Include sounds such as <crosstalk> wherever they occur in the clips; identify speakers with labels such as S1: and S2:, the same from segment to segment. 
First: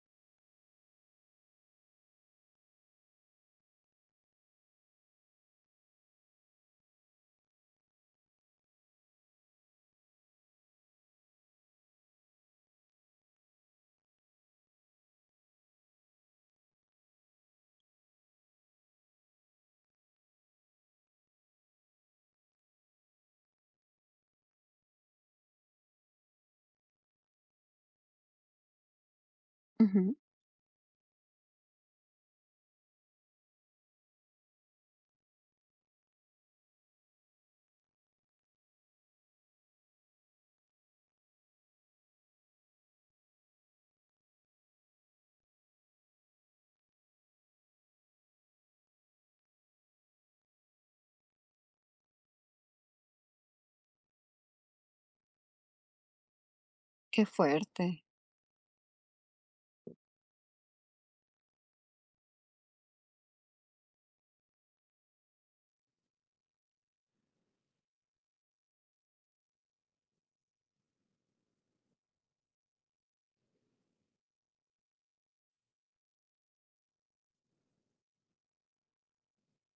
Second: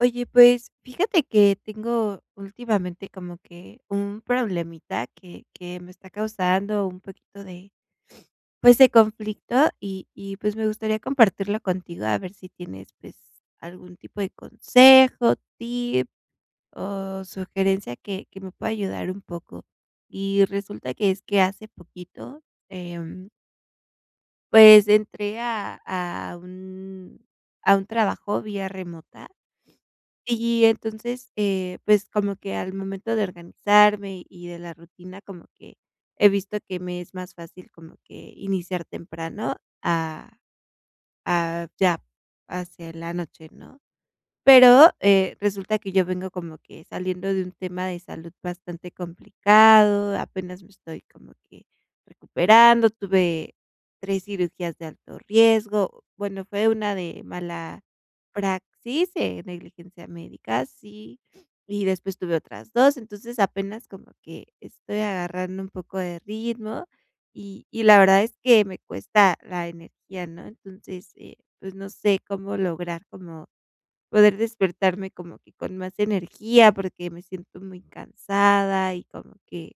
S1: Oye, pues, fíjate que tengo últimamente como que un problemita que me está causando un poquito de, pues, de conflicto y, pues, me gustaría compartirlo contigo, a ver si tienes, pues, algún tipo de consejo, tip o sugerencia que me pueda ayudar un poco. Y resulta que es que hace poquito, em, pues, entré a un trabajo vía remota
S2: Ujú,
S1: y entonces, pues, como que al momento de organizarme y de la rutina, como que he visto que me es más fácil como que iniciar temprano a a ya hacia la noche, ¿no? Pero, resulta que yo vengo como que saliendo de un tema de salud bastante complicado, apenas me estoy como que recuperando, tuve 3 cirugías de alto riesgo, bueno, fue una de
S2: qué
S1: mala
S2: fuerte.
S1: praxis, negligencia médica, sí, y después tuve otras 2, entonces apenas como que estoy agarrando un poco de ritmo y la verdad es que me cuesta la energía, ¿no? Entonces, pues, no sé cómo lograr como poder despertarme como que con más energía, porque me siento muy cansada y como que,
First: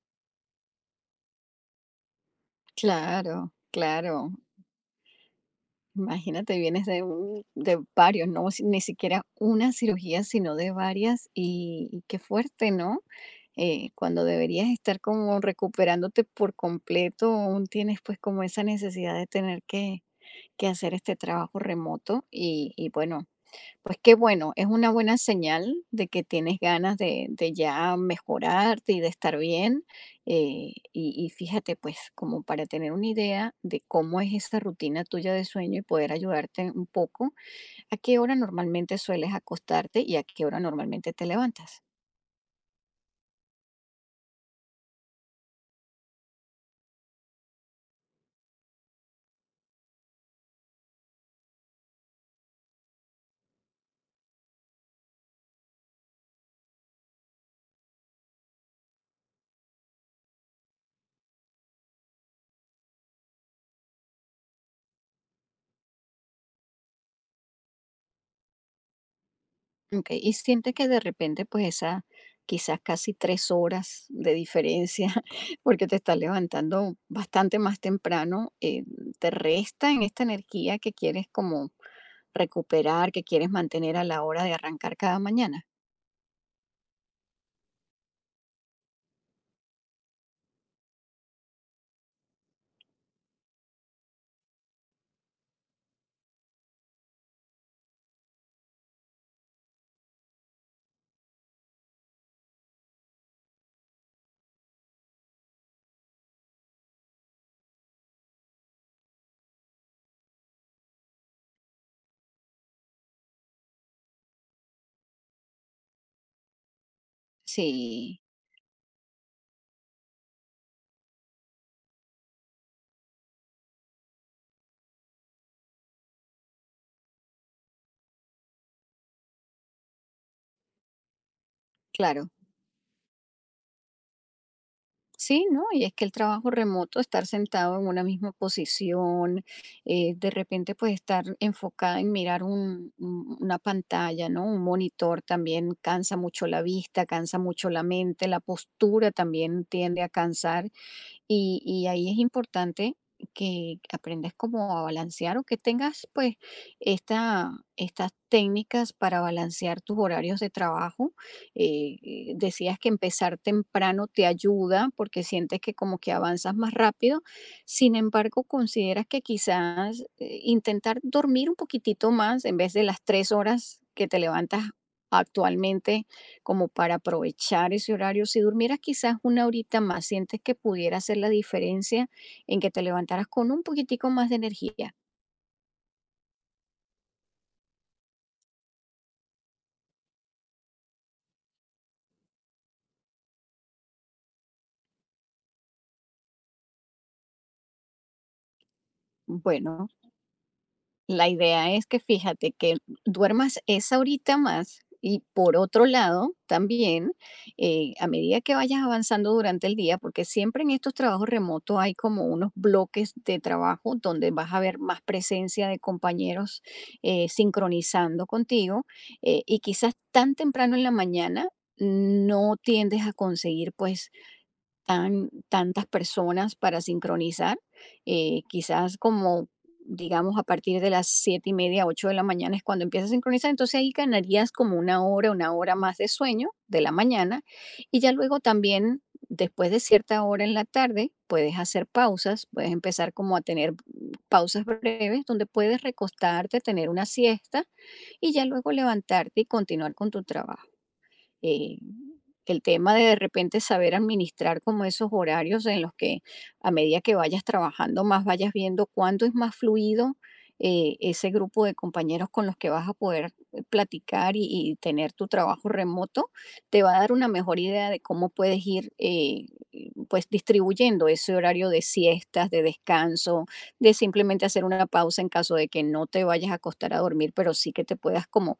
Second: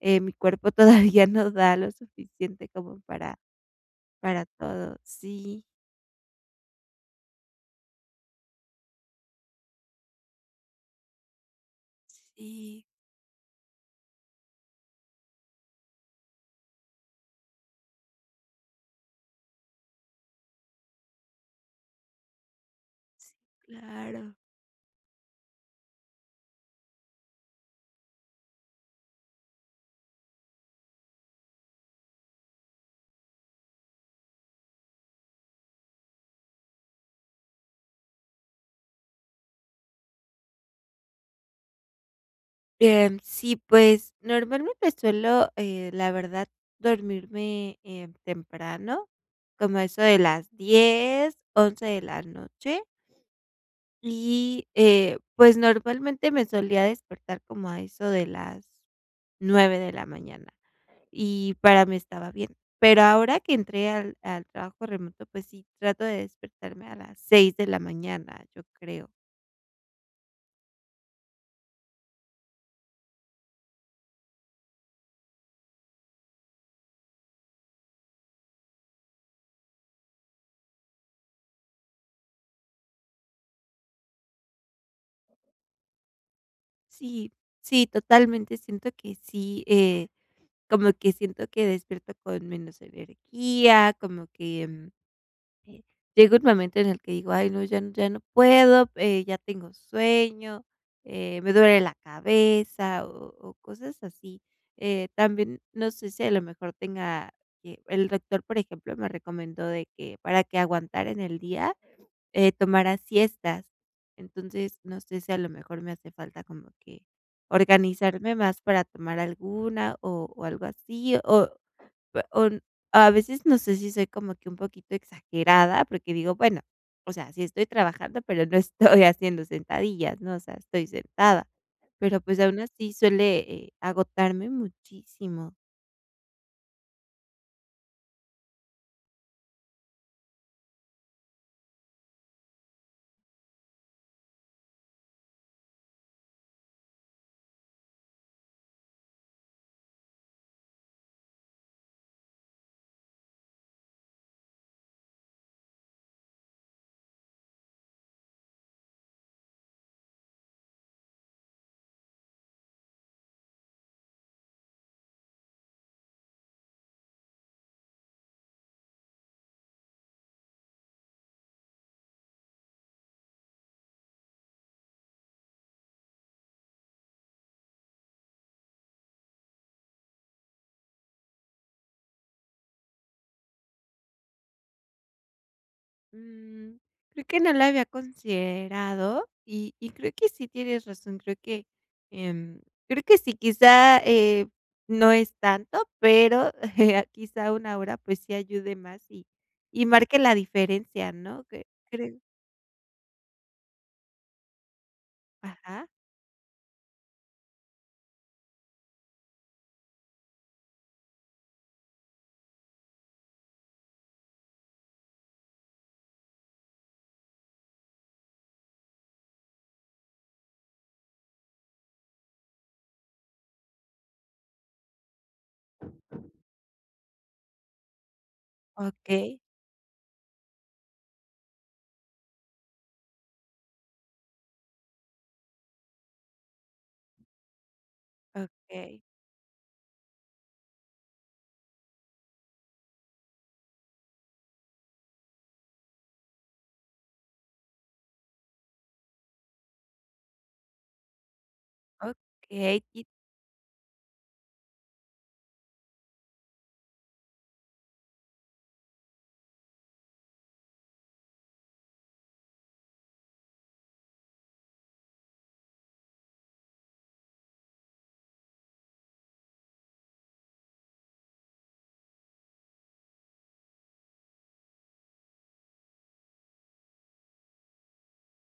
S1: mi cuerpo <laughs> todavía no da lo suficiente como para
S2: Claro, claro.
S1: para todo. Sí,
S2: Imagínate, vienes de varios, ni siquiera una cirugía, sino de varias, y qué fuerte,
S1: sí,
S2: ¿no? Cuando deberías estar como recuperándote por completo, aún tienes pues como esa necesidad de tener que hacer este trabajo remoto y bueno, pues qué
S1: claro.
S2: bueno, es una buena señal de que tienes ganas de ya mejorarte y de estar bien. Y fíjate, pues, como para tener una idea de cómo es esa rutina tuya de sueño y poder ayudarte un poco. ¿A qué hora normalmente sueles acostarte y a qué hora normalmente te levantas?
S1: Sí, pues, normalmente suelo, la verdad, dormirme, temprano, como eso de las 10 11 de la noche, y, pues, normalmente me solía despertar como a eso de las 9 de la mañana. Y para mí estaba bien. Pero ahora que entré al trabajo remoto, pues sí, trato de despertarme a las 6 de la mañana, yo creo.
S2: Okey, y sientes que de repente, pues, esa, quizás, casi 3 horas de diferencia, <laughs> porque te estás levantando bastante más temprano, ¿te resta en esta energía que quieres como recuperar, que quieres mantener a la hora de arrancar cada mañana?
S1: Sí, sí, totalmente, siento que sí, como que siento que despierto con menos energía, Eh, llega un momento en el que digo: "Ay, no, ya no puedo, ya tengo sueño, me duele la cabeza", o cosas así. También, no sé si a lo mejor tenga que el doctor, por ejemplo, me recomendó de que para que aguantara en el día, tomara siestas. Entonces, no sé si a lo mejor me hace falta como que
S2: Sí,
S1: organizarme más para tomar alguna o algo así, Pe un a veces no sé si soy como que un poquito exagerada, porque digo, bueno, o sea, sí estoy trabajando, pero no estoy <laughs> haciendo sentadillas, ¿no? O sea, estoy sentada. Pero,
S2: claro.
S1: pues, aún así suele, agotarme
S2: Sí,
S1: muchísimo.
S2: ¿no? Y es que el trabajo remoto, estar sentado en una misma posición, de repente pues estar enfocada en mirar una pantalla, ¿no? Un monitor también cansa mucho la vista, cansa mucho la mente, la postura también tiende a cansar. Y ahí es importante que aprendas como a balancear, o que tengas pues estas técnicas para balancear tus horarios de trabajo. Decías que empezar temprano te ayuda porque sientes que como que avanzas más rápido. Sin embargo, consideras que quizás intentar dormir un poquitito más en vez de las 3 horas que te levantas actualmente, como para aprovechar ese horario. Si durmieras quizás una horita más, sientes que pudiera hacer la diferencia en que te levantaras con un poquitico más de energía.
S1: Mm, creo que no la había considerado y creo que sí tienes razón. Creo que, em, creo que sí, quizá, no es tanto, pero <laughs> quizá una hora, pues, sí ayude más y
S2: Bueno,
S1: marque la diferencia,
S2: la
S1: ¿no? Que
S2: idea es que,
S1: creo
S2: fíjate, que duermas esa horita más, y, por
S1: Ajá.
S2: otro lado, también, a medida que vayas avanzando durante el día, porque siempre en estos trabajos remotos hay como unos bloques de trabajo donde vas a ver más presencia de compañeros sincronizando contigo, y quizás tan temprano en la mañana no tiendes a conseguir pues tantas personas para sincronizar. Quizás,
S1: Okey,
S2: como, digamos, a partir de las 7:30, 8 de la mañana, es cuando empieza a sincronizar. Entonces ahí ganarías como una hora más de sueño de la mañana. Y ya luego
S1: okey,
S2: también, después de cierta hora en la tarde, puedes hacer pausas, puedes empezar como a tener pausas breves donde puedes recostarte, tener una siesta y ya luego levantarte y continuar con tu trabajo. eh, el
S1: okey.
S2: tema
S1: Y
S2: de repente saber administrar como esos horarios en los que, a medida que vayas trabajando más, vayas viendo cuándo es más fluido ese grupo de compañeros con los que vas a poder platicar y tener tu trabajo remoto, te va a dar una mejor idea de cómo puedes ir, pues, distribuyendo ese horario de siestas, de descanso, de simplemente hacer una pausa en caso de que no te vayas a acostar a dormir, pero sí que te puedas como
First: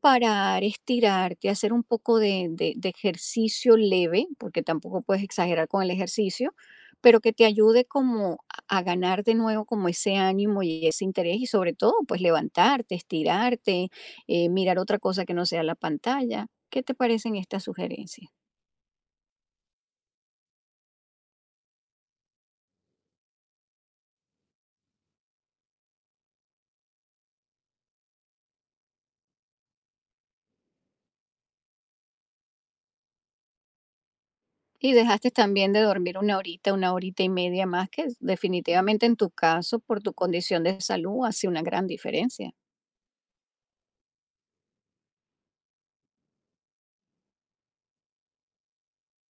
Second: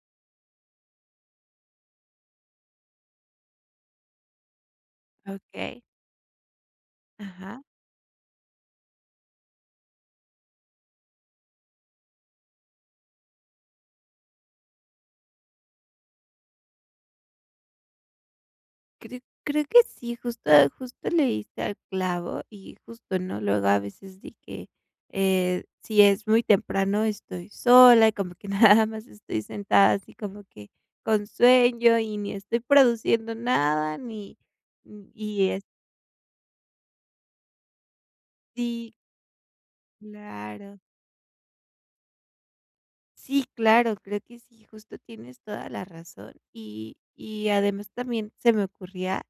S2: parar, estirarte, hacer un poco de, de ejercicio leve, porque tampoco puedes exagerar
S1: okey,
S2: con el ejercicio, pero que te
S1: ajá.
S2: ayude como a ganar de nuevo como ese ánimo y ese interés, y, sobre todo, pues, levantarte, estirarte, mirar otra cosa que no sea la pantalla. ¿Qué te parecen estas sugerencias?
S1: Creo que sí, justo justo le diste al clavo y justo, ¿no? Luego a veces de que, si es muy temprano estoy sola y como que <laughs> nada más estoy sentada así como que con sueño y ni estoy produciendo nada ni
S2: Y dejaste
S1: y
S2: también de dormir una horita y media más, que
S1: así,
S2: definitivamente en tu caso, por tu condición
S1: claro.
S2: de salud, hace una gran diferencia.
S1: Sí, claro, creo que sí, justo tienes toda la razón. Y además también se me ocurría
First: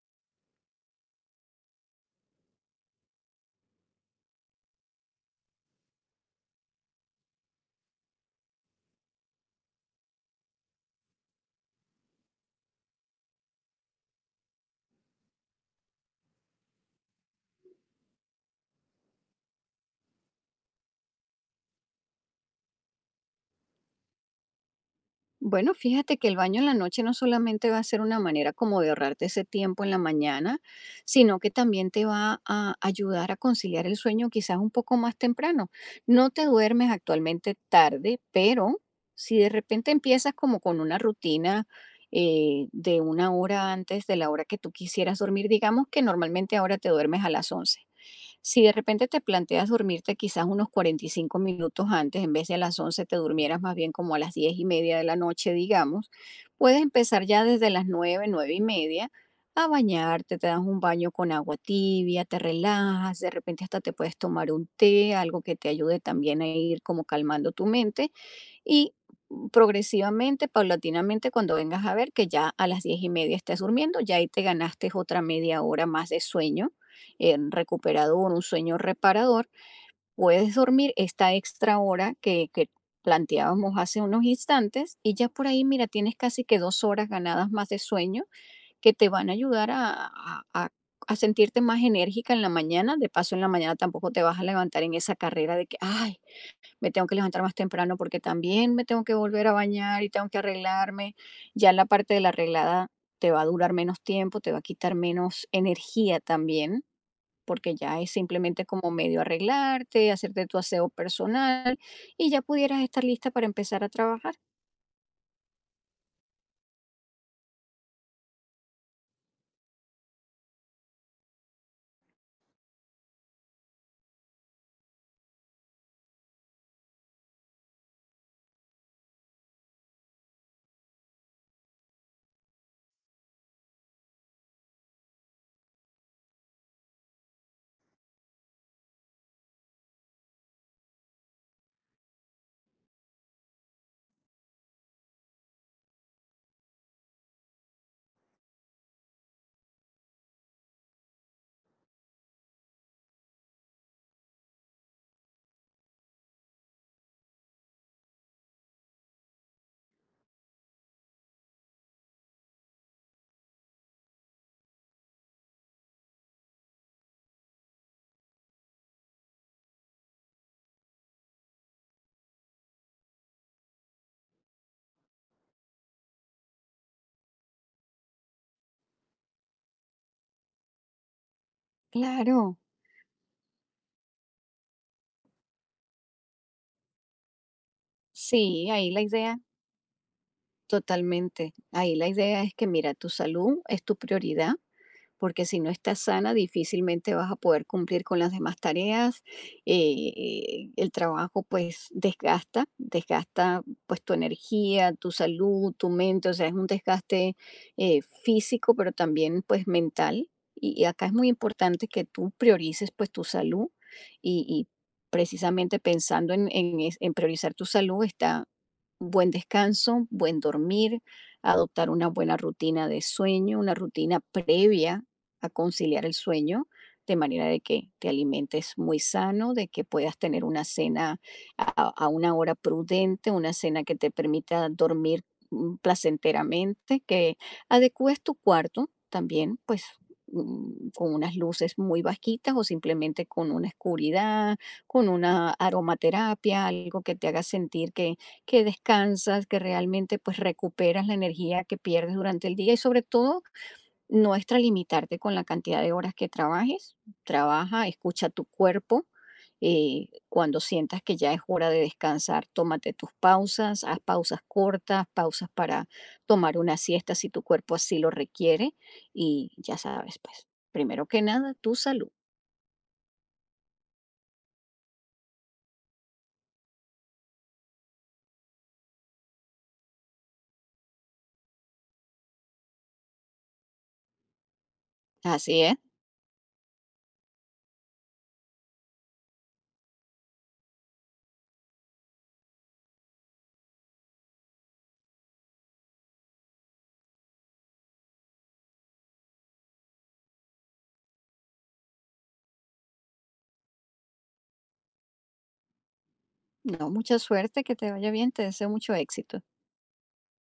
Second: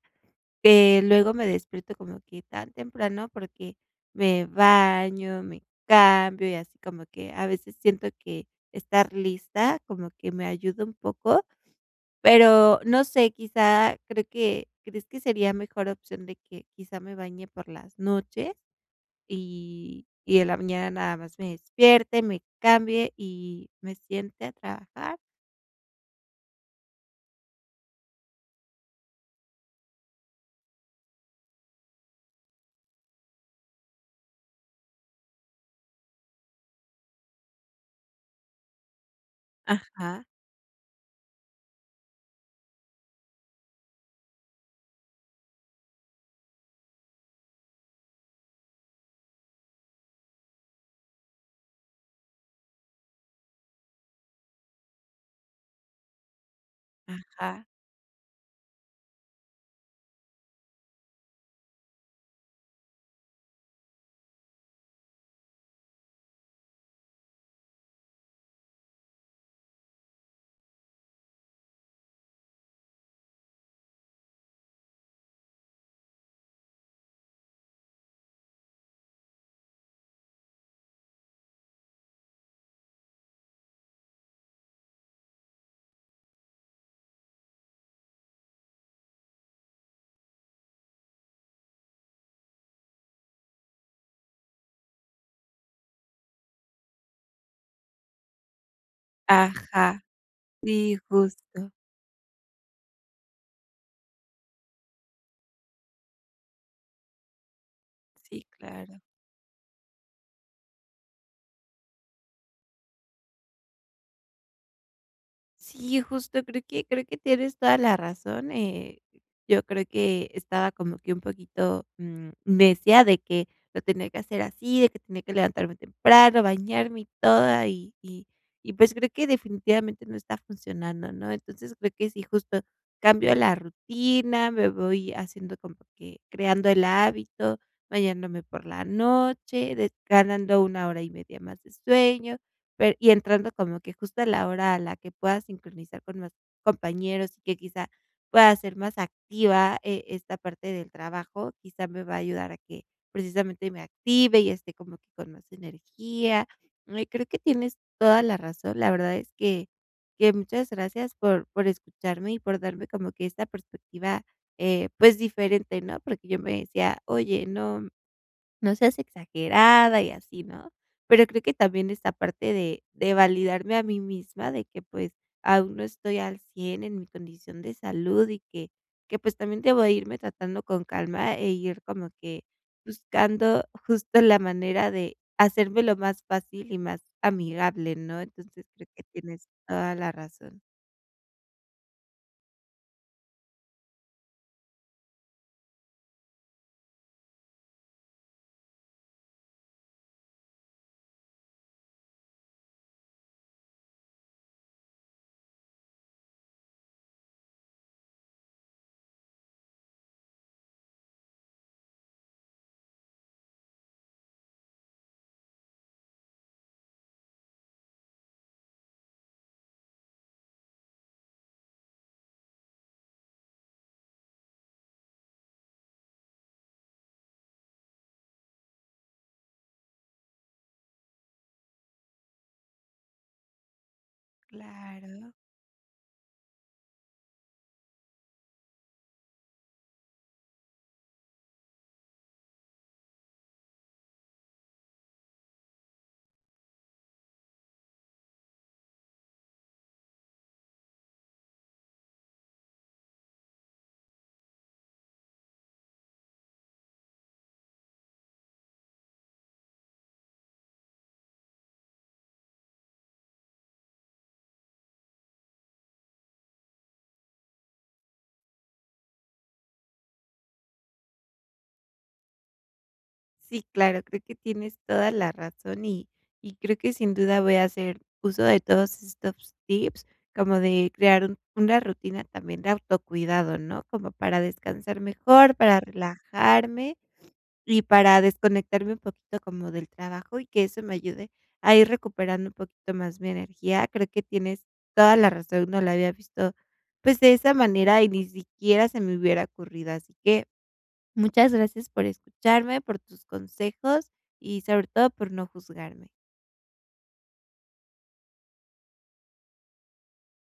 S1: que luego me despierto como que tan temprano porque me baño, me cambio y así como que a veces siento que estar lista como que me ayuda un poco, pero no sé, quizá creo que ¿crees que sería mejor opción de que quizá me bañe por las noches? Y en la mañana nada más me despierte, me cambie y me siente a trabajar.
S2: Bueno, fíjate que el baño en la noche no solamente va a ser una manera como de ahorrarte ese tiempo en la mañana, sino que también te va a ayudar a conciliar el sueño quizás un poco más temprano. No te duermes actualmente tarde, pero si de repente
S1: Ajá,
S2: empiezas como con una rutina de una hora antes de la hora que tú quisieras dormir, digamos que normalmente ahora te duermes a las 11. Si de repente te planteas dormirte quizás unos 45 minutos antes, en vez de a las 11 te durmieras más bien como a las 10:30 de la noche, digamos, puedes empezar ya
S1: ajá,
S2: desde las nueve, 9 y media, a bañarte, te das un baño con agua tibia, te relajas, de repente hasta te puedes tomar un té, algo que te ayude también a ir como calmando tu mente, y progresivamente, paulatinamente, cuando vengas a ver que ya a las 10:30 estás durmiendo, ya ahí te ganaste otra media hora más de sueño recuperador, un sueño reparador. Puedes dormir esta extra hora que planteábamos hace unos instantes, y ya por ahí, mira, tienes casi que 2 horas ganadas más de sueño que te van a ayudar a sentirte más enérgica en la mañana. De paso, en la mañana tampoco te vas a levantar en esa carrera de que, ay, me tengo que levantar más temprano porque también me tengo que volver a
S1: ajá.
S2: bañar y tengo que
S1: Sí,
S2: arreglarme.
S1: justo.
S2: Ya la parte de la arreglada te va a durar menos tiempo, te va a quitar menos energía también, porque ya es
S1: Sí,
S2: simplemente como
S1: claro.
S2: medio arreglarte, hacerte tu aseo personal y ya pudieras estar lista para empezar a trabajar.
S1: Sí, justo creo que tienes toda la razón, yo creo que estaba como que un poquito, necia de que lo tenía que hacer así, de que tenía que levantarme temprano, bañarme y todo, y pues creo que definitivamente no está funcionando, ¿no? Entonces creo que sí, justo cambio la rutina, me voy haciendo como que creando el hábito, bañándome por la noche, de ganando una hora y media más de sueño, pero y entrando como que justo a la hora a la que pueda sincronizar con más compañeros y que quizá pueda ser más activa, esta parte del trabajo, quizá me va a ayudar a que precisamente me active y esté como que con más energía. Ay, creo que tienes toda la razón. La verdad es que muchas gracias por escucharme y por darme como que esta perspectiva, pues, diferente, ¿no? Porque yo me decía: "Oye, no". No seas exagerada y así, ¿no? Pero creo que también esta parte de validarme a mí misma, de que, pues, aún no estoy al 100 en mi condición de salud y que, pues, también debo irme tratando con calma e ir como que
S2: Claro,
S1: buscando justo la manera de hacérmelo más fácil y más amigable, ¿no? Entonces,
S2: sí,
S1: creo
S2: ahí
S1: que
S2: la idea,
S1: tienes toda la razón.
S2: totalmente. Ahí la idea es que, mira, tu salud es tu prioridad, porque si no estás sana, difícilmente vas a poder cumplir con las demás tareas. El trabajo pues desgasta, desgasta pues tu energía, tu salud, tu mente, o sea, es un desgaste físico, pero también pues mental. Y acá es muy importante que tú priorices pues tu salud, y precisamente pensando en priorizar tu salud, está buen descanso, buen dormir, adoptar una buena rutina de sueño, una rutina previa a conciliar el sueño, de manera de que te alimentes muy sano, de que puedas tener una cena a, a una hora prudente, una cena que te permita dormir
S1: Claro.
S2: placenteramente, que adecúes tu cuarto también, pues, con unas luces muy bajitas o simplemente con una oscuridad, con una aromaterapia, algo que te haga sentir que, descansas, que realmente pues recuperas la energía que pierdes durante el día, y sobre todo no extralimitarte con la cantidad de horas que trabajes. Trabaja, escucha tu cuerpo. Cuando sientas que ya es hora de descansar, tómate tus pausas, haz pausas cortas, pausas para tomar una siesta si tu cuerpo así lo requiere. Y ya sabes, pues, primero que nada, tu salud.
S1: Sí, claro, creo que tienes toda la razón y creo que sin duda voy a hacer uso de todos estos tips, como de crear una rutina también de autocuidado, ¿no? Como para descansar mejor,
S2: Así es.
S1: para relajarme y para desconectarme un poquito como del trabajo y que eso me ayude a ir recuperando un poquito más mi energía. Creo que tienes toda la razón, no la había visto pues de esa manera y ni siquiera se me hubiera ocurrido, así que muchas gracias por escucharme, por tus consejos y sobre todo por no juzgarme.
S2: No, mucha suerte, que te vaya bien, te deseo mucho éxito.